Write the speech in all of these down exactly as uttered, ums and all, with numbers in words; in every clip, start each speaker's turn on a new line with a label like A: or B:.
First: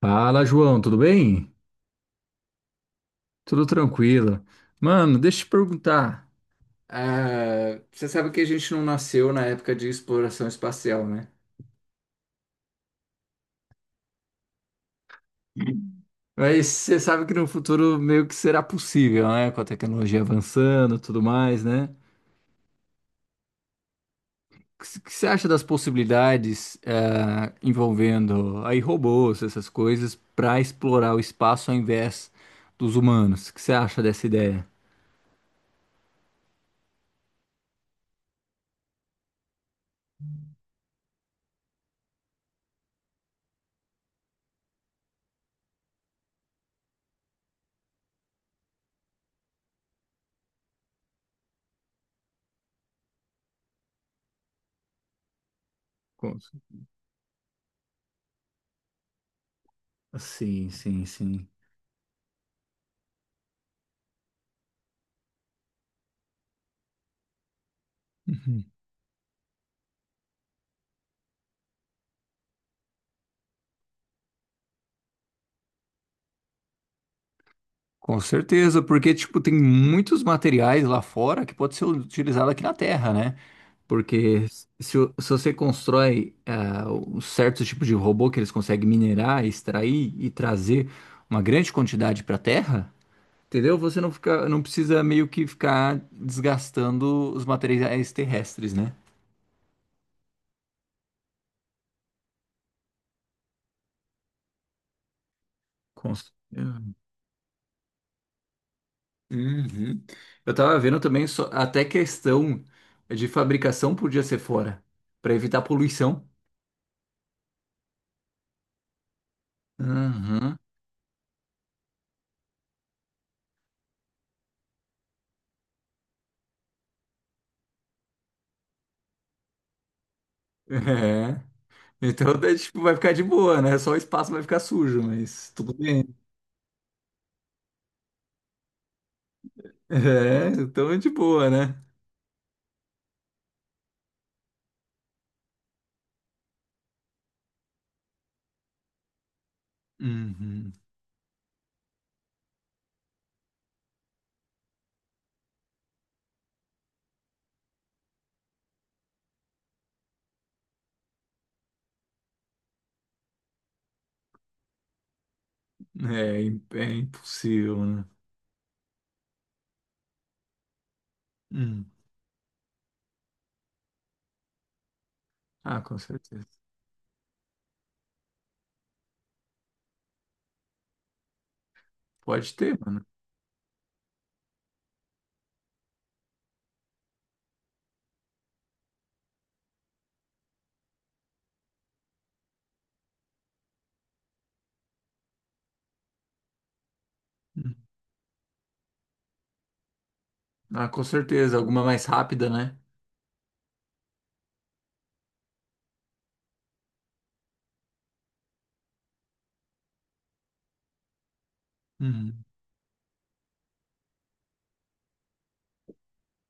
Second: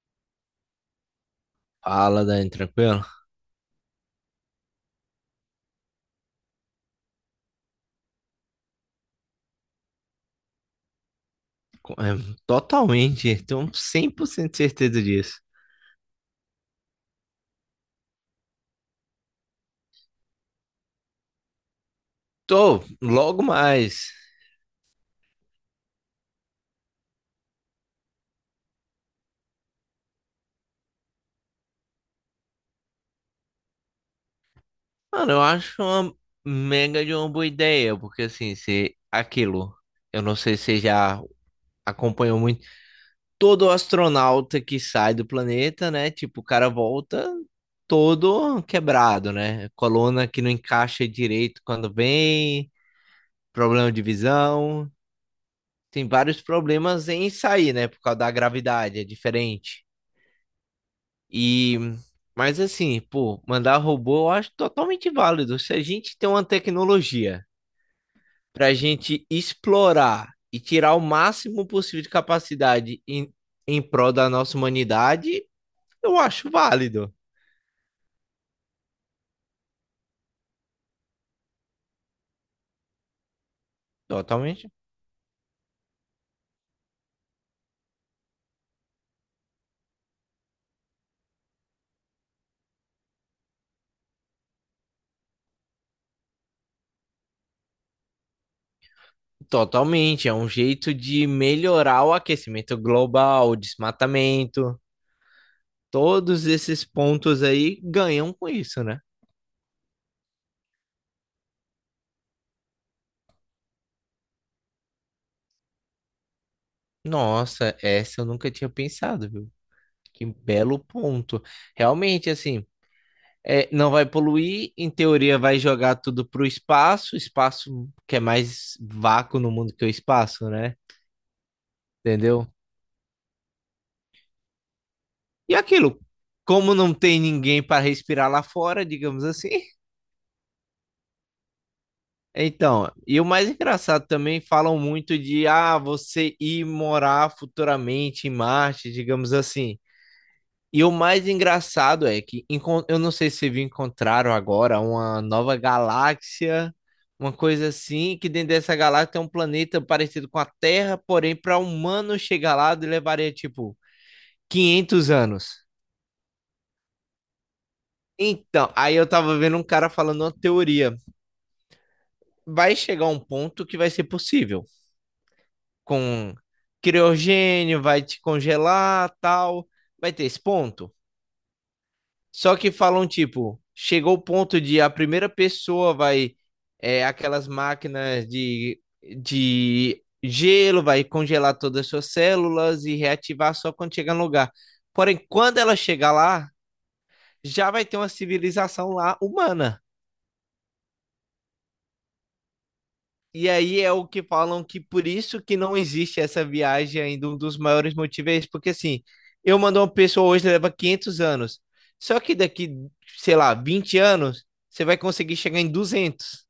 A: Fala, João, tudo bem?
B: Fala, Dani, tranquilo?
A: Tudo tranquilo. Mano, deixa eu te perguntar. Ah, você sabe que a gente não nasceu na época de exploração espacial, né?
B: Co- é, totalmente, tenho cem por cento certeza disso.
A: Mas você sabe que no futuro meio que será possível, né? Com a tecnologia avançando, e tudo mais, né?
B: Tô, logo mais.
A: O que c- que você acha das possibilidades ah, envolvendo aí robôs, essas coisas, para explorar o espaço ao invés dos humanos? O que você acha dessa ideia?
B: Mano, eu acho uma mega de uma boa ideia, porque assim, se aquilo, eu não sei se você já acompanhou muito, todo astronauta que sai do planeta, né? Tipo, o cara volta todo quebrado, né? Coluna que não encaixa direito quando vem, problema de visão. Tem
A: Com-
B: vários problemas em sair, né? Por causa da gravidade, é diferente.
A: sim, sim, sim.
B: E, mas assim, pô, mandar robô eu acho totalmente válido. Se a gente tem uma tecnologia para gente explorar e tirar o máximo possível de capacidade em, em prol da nossa humanidade, eu acho válido.
A: Com certeza, porque tipo tem muitos materiais lá fora que pode ser utilizado aqui na Terra, né? Porque
B: Totalmente.
A: se, o- se você constrói ah, um certo tipo de robô que eles conseguem minerar, extrair e trazer uma grande quantidade para a Terra, entendeu? Você não fica, não precisa meio que ficar desgastando os materiais terrestres, né?
B: Totalmente. É um jeito de melhorar o aquecimento global, o desmatamento.
A: Com c-
B: Todos esses pontos aí ganham com isso, né?
A: uhum. Eu tava vendo também só- até questão de fabricação podia ser fora, para evitar poluição.
B: Nossa, essa eu nunca tinha pensado, viu? Que
A: Uhum.
B: belo ponto. Realmente, assim. É, não vai poluir, em teoria vai jogar tudo pro espaço, espaço que é mais vácuo no mundo que o espaço, né?
A: É. Então,
B: Entendeu?
A: daí, tipo, vai ficar de boa, né? Só o espaço vai ficar sujo, mas
B: E
A: tudo
B: aquilo,
A: bem.
B: como não tem ninguém para respirar lá fora, digamos assim.
A: É, então é de boa, né?
B: Então, e o mais engraçado também falam muito de ah, você ir morar futuramente em Marte, digamos assim.
A: Uhum.
B: E o mais engraçado é que encon- eu não sei se vi- encontraram agora uma nova galáxia, uma coisa assim, que dentro dessa galáxia tem um planeta parecido com a Terra, porém para humano chegar lá levaria tipo quinhentos anos.
A: É, im- é impossível, né?
B: Então, aí eu tava vendo um cara falando uma teoria.
A: Hum.
B: Vai chegar um ponto que vai ser possível.
A: Ah, com
B: Com
A: certeza.
B: criogênio, vai te congelar, tal. Vai ter esse ponto?
A: Pode
B: Só que
A: ter, mano.
B: falam, tipo, chegou o ponto de a primeira pessoa vai. É, aquelas máquinas de, de gelo, vai congelar todas as suas células e reativar só quando chegar no lugar. Porém, quando ela chegar lá, já vai
A: Hum.
B: ter uma civilização lá humana.
A: Ah, com certeza. Alguma mais rápida, né?
B: E aí é o que falam que por isso que não existe essa viagem ainda, um dos maiores motivos é esse, porque assim, eu mandar uma pessoa hoje leva quinhentos anos, só que
A: Uhum.
B: daqui, sei lá, vinte anos, você vai conseguir chegar em duzentos.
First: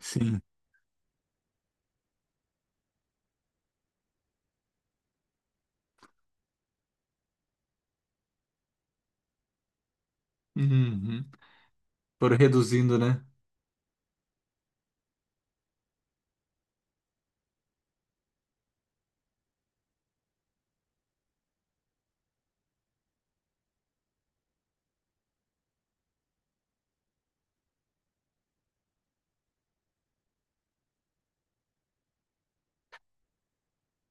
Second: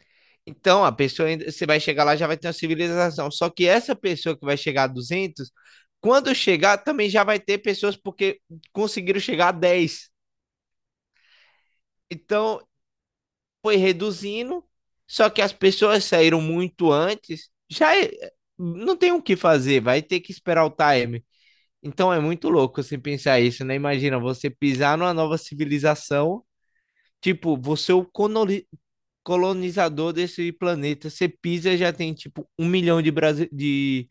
A: Sim.
B: Então, a pessoa, ainda- você vai chegar lá, já vai ter uma civilização, só que essa pessoa que vai chegar a duzentos, quando chegar, também já vai ter pessoas porque conseguiram chegar a dez.
A: Uhum. Foram
B: Então,
A: reduzindo, né?
B: foi reduzindo, só que as pessoas saíram muito antes. Já é- não tem o que fazer, vai ter que esperar o time. Então é muito louco você pensar isso, né? Imagina você pisar numa nova civilização, tipo, você é o coloni- colonizador desse planeta, você pisa e já tem tipo um milhão de, brasi- de,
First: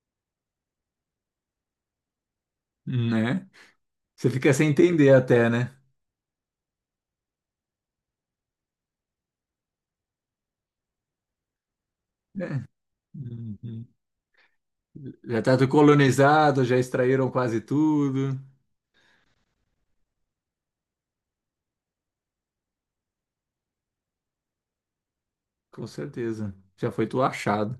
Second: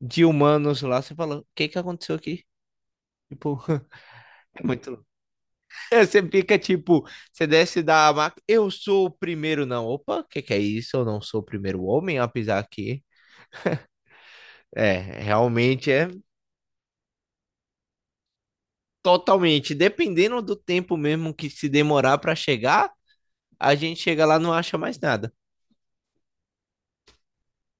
B: de humanos lá. Você fala, o que que aconteceu aqui?
A: Né?
B: Tipo,
A: Você fica
B: é
A: sem
B: muito
A: entender até, né?
B: é, você fica tipo, você desce da máquina, eu sou o primeiro, não. Opa, o que que é isso? Eu não sou o primeiro homem a pisar
A: É.
B: aqui.
A: Uhum.
B: É,
A: Já tá tudo
B: realmente é
A: colonizado, já extraíram quase tudo.
B: totalmente, dependendo do tempo mesmo que se demorar para chegar, a gente chega lá e não acha mais nada.
A: Com certeza. Já foi tudo achado.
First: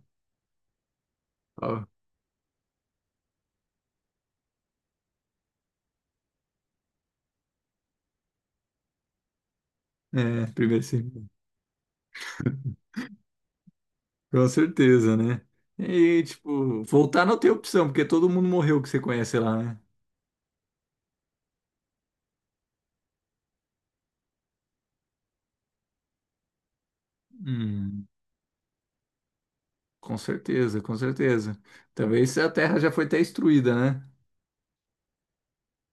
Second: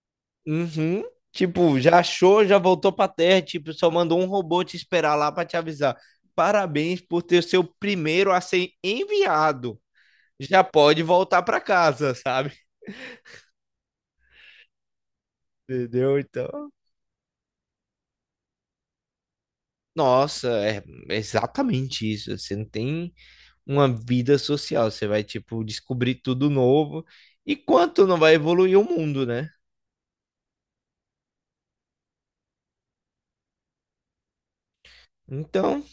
B: Uhum. Tipo,
A: Ó,
B: já achou, já voltou pra terra, tipo, só mandou um robô te esperar lá para te avisar. Parabéns por ter seu primeiro a ser enviado.
A: é,
B: Já
A: primeiro
B: pode
A: sim,
B: voltar para casa, sabe?
A: com certeza, né?
B: Entendeu?
A: E,
B: Então,
A: tipo, voltar não tem opção, porque todo mundo morreu que você conhece lá, né?
B: nossa, é exatamente isso. Você não tem uma vida social. Você vai, tipo, descobrir tudo novo. E
A: Hum,
B: quanto não vai evoluir o mundo, né?
A: com certeza, com certeza. Talvez a Terra já foi até destruída, né?
B: Então,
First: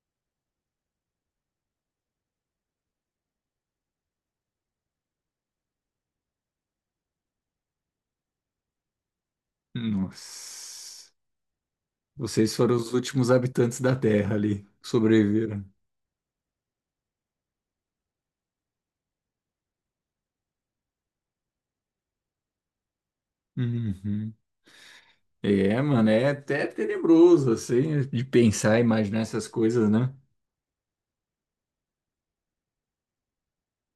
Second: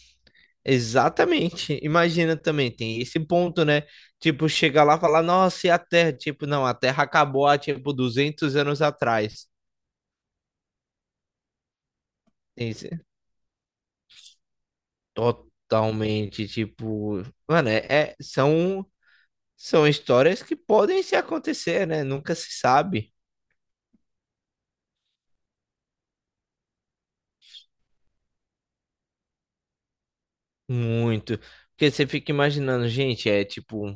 B: exatamente. Imagina também, tem esse ponto, né? Tipo, chegar lá e falar, nossa, e a Terra? Tipo, não, a Terra acabou há, tipo, duzentos anos atrás.
A: Nossa. Vocês
B: Tem
A: foram os
B: esse-
A: últimos habitantes da Terra ali, que sobreviveram.
B: Totalmente, tipo... Mano, é, é- são, são histórias que podem se acontecer, né? Nunca se sabe.
A: Uhum. É, mano, é até tenebroso, assim, de pensar e imaginar essas coisas, né?
B: Muito. Porque você fica imaginando, gente, é tipo,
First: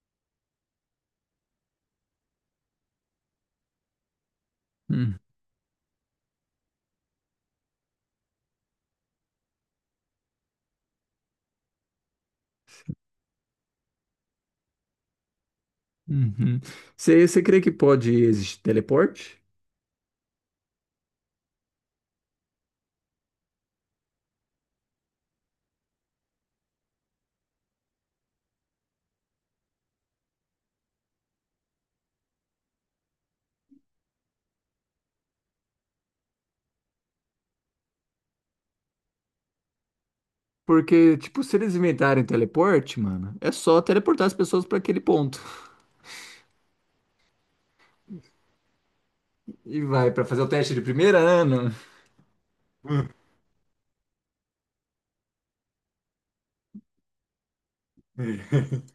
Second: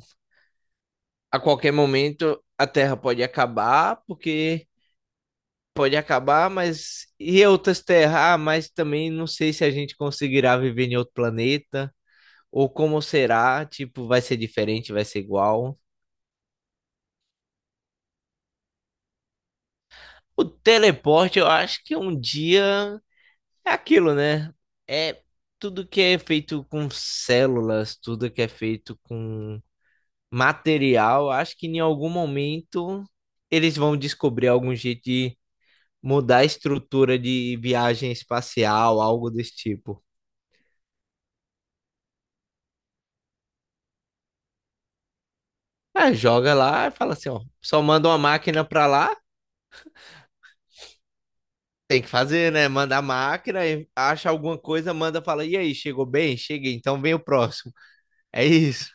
B: a qualquer momento a Terra pode acabar, porque
A: Hum,
B: pode acabar, mas e outras terras? Ah, mas também não sei se a gente conseguirá viver em outro planeta, ou como será, tipo, vai ser diferente, vai ser igual.
A: uhum. Você, você crê que pode existir teleporte?
B: O teleporte, eu acho que um dia é aquilo, né? É tudo que é feito com células, tudo que é feito com material, acho que em algum momento eles vão descobrir algum jeito de mudar a estrutura de viagem espacial, algo desse tipo.
A: Porque, tipo, se eles inventarem teleporte, mano, é só teleportar as pessoas pra aquele ponto.
B: É, joga lá e fala assim, ó, só manda uma máquina pra lá,
A: E vai pra fazer o teste de primeira, ano.
B: tem que fazer, né? Manda a máquina, e acha alguma coisa, manda, fala, e aí, chegou bem? Cheguei, então vem o próximo. É isso.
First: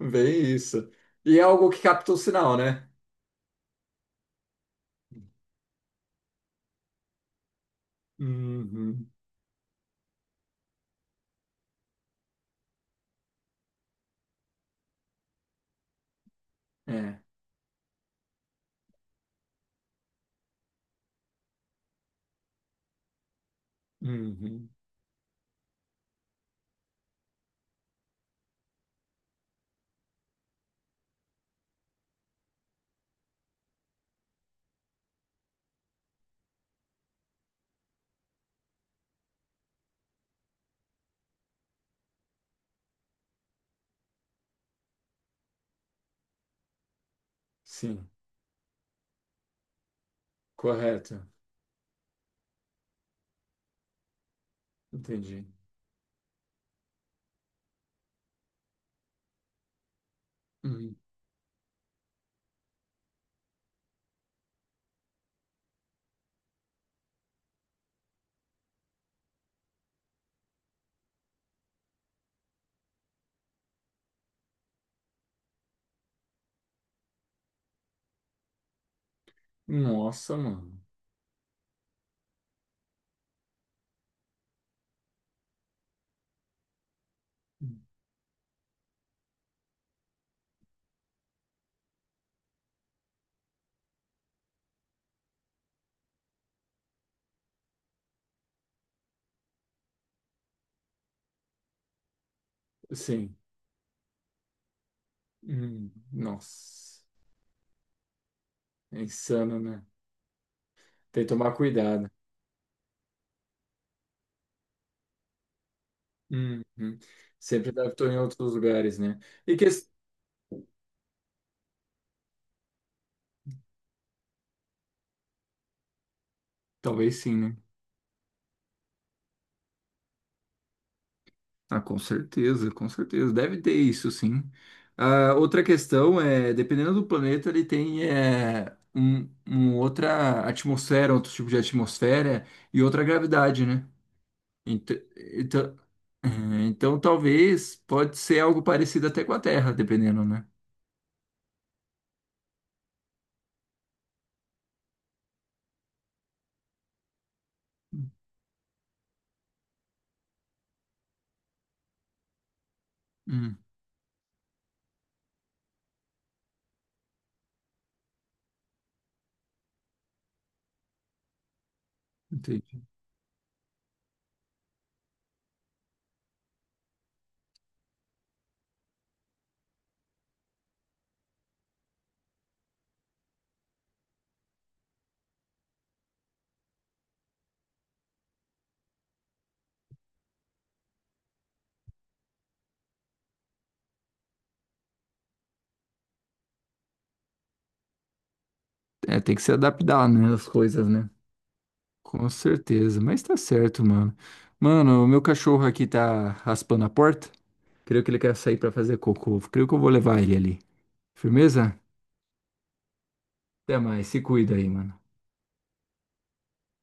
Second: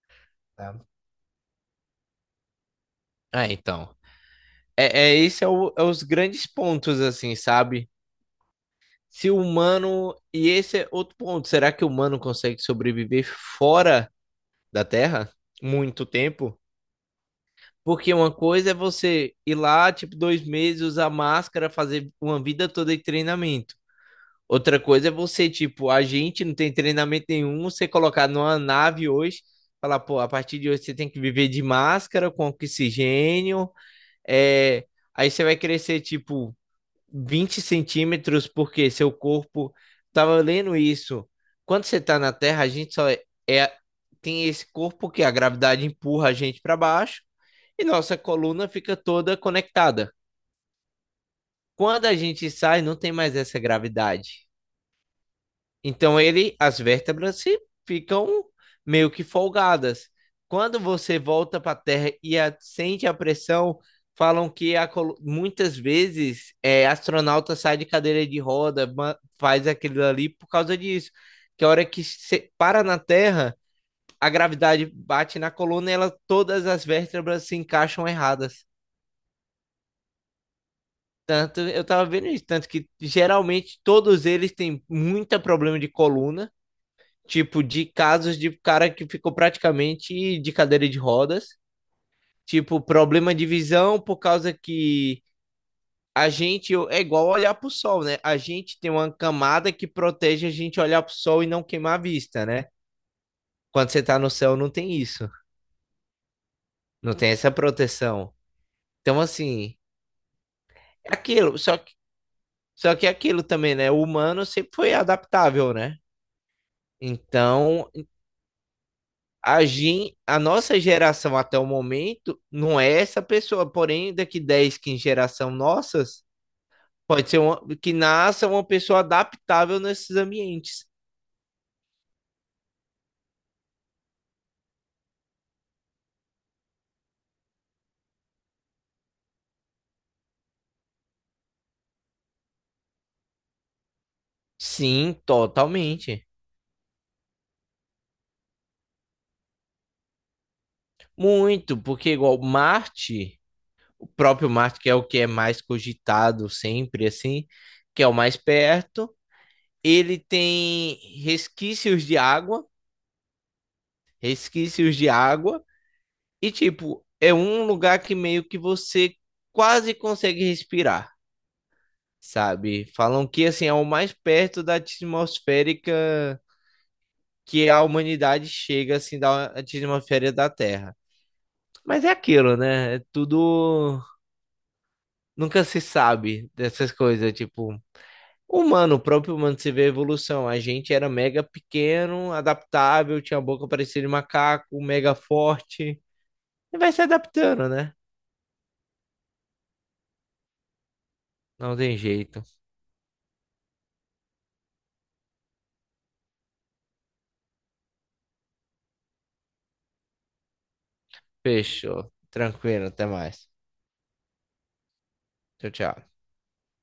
A: Bem
B: Tá.
A: isso. E é algo que capta o sinal, né?
B: É, então. É, é esse é, o- é os grandes pontos, assim, sabe?
A: Uhum.
B: Se o humano. E esse é outro ponto. Será que o humano consegue sobreviver fora da Terra muito tempo.
A: É.
B: Porque uma coisa é você ir lá, tipo, dois meses, usar máscara, fazer uma vida toda de treinamento.
A: Uhum.
B: Outra coisa é você, tipo, a gente não tem treinamento nenhum, você colocar numa nave hoje, falar, pô, a partir de hoje você tem que viver de máscara, com oxigênio, é... aí você vai crescer, tipo, vinte centímetros, porque seu corpo tava lendo isso. Quando você está na Terra, a gente só é, é- tem esse corpo que a gravidade empurra a gente para baixo e
A: Sim.
B: nossa coluna fica toda conectada.
A: Correto.
B: Quando a gente sai, não tem mais essa gravidade.
A: Entendi.
B: Então ele, as vértebras se ficam meio que folgadas. Quando
A: Uhum.
B: você volta para a Terra e a- sente a pressão, falam que a colo- muitas vezes é, astronauta sai de cadeira de roda, ma- faz aquilo ali por causa disso. Que a hora que se para na Terra, a gravidade bate na coluna e ela, todas as vértebras se encaixam erradas.
A: Nossa, mano.
B: Tanto, eu tava vendo isso, tanto que geralmente todos eles têm muito problema de coluna. Tipo, de casos de cara que ficou praticamente de cadeira de rodas, tipo, problema de visão por causa que a gente é igual olhar pro sol, né? A gente tem uma camada que protege a gente olhar pro sol e não queimar a vista, né?
A: Sim.
B: Quando você tá no céu, não tem isso,
A: Uhum. Nossa.
B: não tem essa proteção.
A: É
B: Então,
A: insano,
B: assim,
A: né?
B: é
A: Tem que tomar
B: aquilo, só que,
A: cuidado.
B: só que é aquilo também, né? O humano sempre foi adaptável, né?
A: Uhum. Sempre
B: Então,
A: adaptou em outros lugares, né? E
B: a
A: que...
B: gen- a nossa geração até o momento não é essa pessoa, porém daqui dez, quinze geração nossas,
A: Talvez
B: pode
A: sim,
B: ser
A: né?
B: uma, que nasça uma pessoa adaptável nesses ambientes.
A: Ah, com certeza, com certeza. Deve ter isso, sim. Ah, outra questão é, dependendo do planeta, ele tem é, um, um outra atmosfera, outro tipo de atmosfera e outra gravidade, né? Ent-
B: Sim,
A: então, eh,
B: totalmente.
A: então talvez pode ser algo parecido até com a Terra, dependendo, né?
B: Muito, porque igual Marte, o próprio Marte, que é o que é mais cogitado sempre assim, que é o mais perto, ele tem resquícios de água,
A: Hum,
B: resquícios de água. E, tipo, é um lugar que meio que você quase consegue respirar,
A: entendi.
B: sabe? Falam que, assim, é o mais perto da atmosférica que a humanidade chega, assim, da atmosfera da Terra. Mas é aquilo, né? É tudo. Nunca se sabe dessas coisas, tipo. Humano, o próprio humano se vê a evolução. A gente era mega pequeno, adaptável, tinha a boca parecida de macaco, mega forte. E vai se adaptando, né?
A: É, tem que se adaptar, né, as coisas, né?
B: Não tem
A: Com
B: jeito.
A: certeza, mas tá certo, mano. Mano, o meu cachorro aqui tá raspando a porta. Creio que ele quer sair pra fazer cocô. Creio que eu vou levar ele ali. Firmeza?
B: Fechou. Tranquilo, até mais.
A: Até mais. Se cuida aí, mano.
B: Tchau, tchau.